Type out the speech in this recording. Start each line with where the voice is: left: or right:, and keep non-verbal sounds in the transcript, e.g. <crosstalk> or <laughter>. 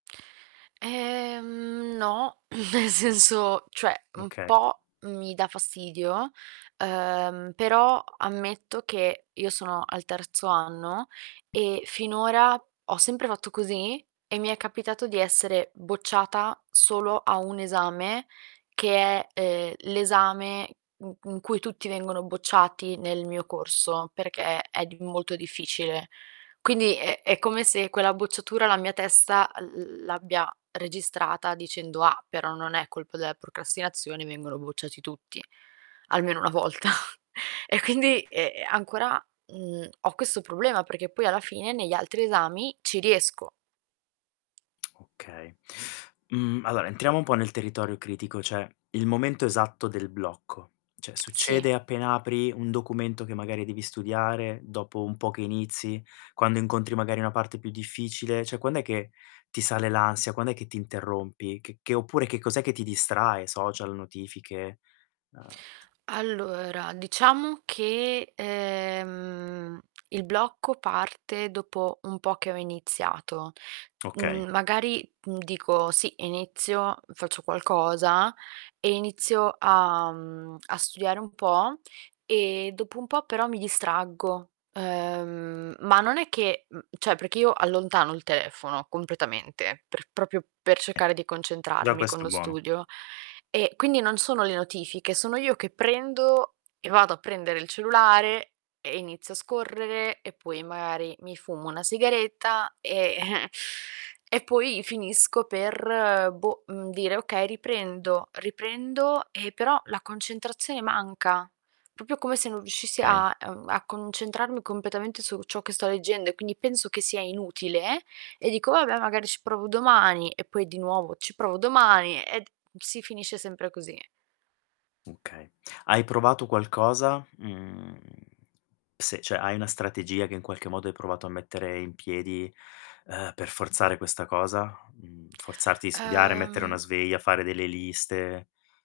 right: Ehm, no, nel senso, cioè un
left: Oka
right: po' mi dà fastidio, ehm, però ammetto che io sono al terzo anno e finora ho sempre fatto così e mi è capitato di essere bocciata solo a 1 esame che è, ehm, l'esame in in cui tutti vengono bocciati nel mio corso perché è di molto difficile. Quindi è è come se quella bocciatura la mia testa l l l'abbia registrata, dicendo: "Ah, però non è colpa della procrastinazione, vengono bocciati tutti almeno 1 volta". E quindi, ehm, ancora, mhmm, ho questo problema perché poi alla fine negli altri esami ci riesco.
left: Okay. Mhmm, allora, entriamo un po' nel territorio critico, cioè il momento esatto del blocco. Cioè
right: Sì.
left: succede appena apri un documento che magari devi studiare, dopo un po' che inizi, quando incontri magari una parte più difficile, cioè quand'è che ti sale l'ansia, quand'è che ti interrompi? Che che oppure che cos'è che ti distrae? Social, notifiche? Uhm
right: Allora diciam che, ehm, il blocco parte dopo un po' che ho iniziato.
left: Okay.
right: Mhmm, magari, mhmm, dico: "Sì, inizio, faccio qualcosa" e inizio a mhmm, a studiare un po' e dopo un po' però mi distraggo. Uhm, ma non è che mhmm, cioè perché io allontano il telefono completamente, per proprio per
left: Eh,
right: cercare di
left: già
right: concentrarmi con
left: questo è
right: lo
left: buono.
right: studio. E quindi non sono le notifiche, sono io che prendo e vado a prendere il cellulare e inizio a scorrere e poi magari mi fumo una sigaretta e <chuckles> e poi finisco per, boh, mhmm, dire: "Okay, riprendo." Riprendo e però la concentrazione manca, proprio come se non riuscissi
left: Okay.
right: a uhm, a concentrarmi completamente su ciò che sto leggendo e quindi penso che sia inutile e dico: "Vabbè, magari ci provo domani" e poi di nuovo, ci provo domani e d si finisce sempre così.
left: Okay. Hai provato qualcosa? Mhmm, se cioè hai una strategia che, in qualche modo, hai provato a mettere in piedi, uhm, per forzare questa cosa? Mhmm, forzarti a studiare, mettere una
right: Uhm
left: sveglia, fare delle liste?